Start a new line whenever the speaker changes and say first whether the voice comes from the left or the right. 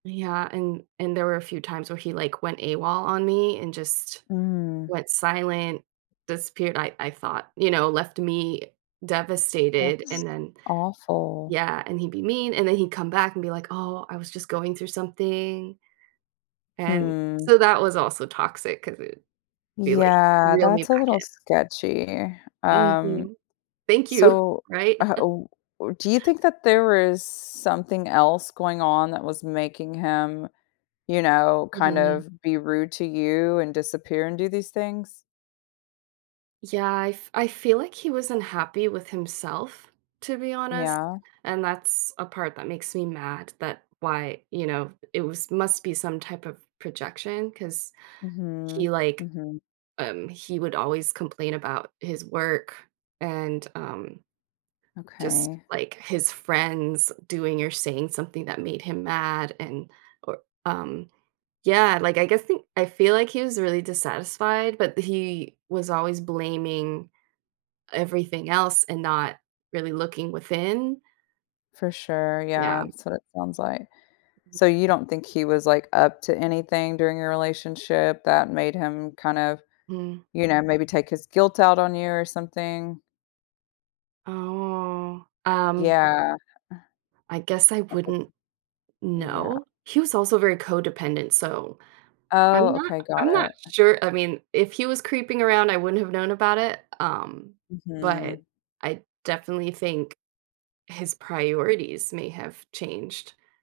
right: Yeah, and and there were a few times where he, like, went AWOL on me and just
left: Mm.
right: went silent, disappeared I I thought, you know, left me devastated
left: That's
right: and then
left: awful.
right: yeah. And he'd be mean and then he'd come back and be like, "Oh, I was just going through something." And
left: Hmm.
right: so, that was also toxic 'cause it'd be, like,
left: Yeah,
right: reel me
left: that's a
right: back
left: little
right: in.
left: sketchy. Um,
right: Mhm. Thank you.
left: so,
right: Right?
left: uh oh, do you think that there is something else going on that was making him, you know, kind
right: Mhm.
left: of be rude to you and disappear and do these things?
right: Yeah, I f I feel, like, he was unhappy with himself, to be honest,
left: Yeah.
right: and that's a part that makes me mad that why, you know, it was must be some type of projection 'cause he,
left: Mhm.
right: like,
left: Mhm.
right: um he would always complain about his work and, um, just
left: Okay.
right: like his friends doing or saying something that made him mad and or, um, yeah, like I guess think? I feel like he was really dissatisfied, but he was always blaming everything else and not really looking within?
left: For sure,
right: Yeah.
left: yeah, so, that sounds, like so, you don't think he was, like, up to anything during your relationship that made him kind of,
right: Mm.
left: you know, maybe take his guilt out on you or something?
right: Oh. Um
left: Yeah, uh.
right: I guess I
left: That was
right: wouldn't
left: yeah.
right: know. He was also very codependent, so, I'm
left: Oh,
right: not
left: okay. Got
right: I'm not
left: it.
right: sure, I mean, if he was creeping around, I wouldn't have known about it, um, but
left: Mhm.
right: I definitely think his priorities may have changed.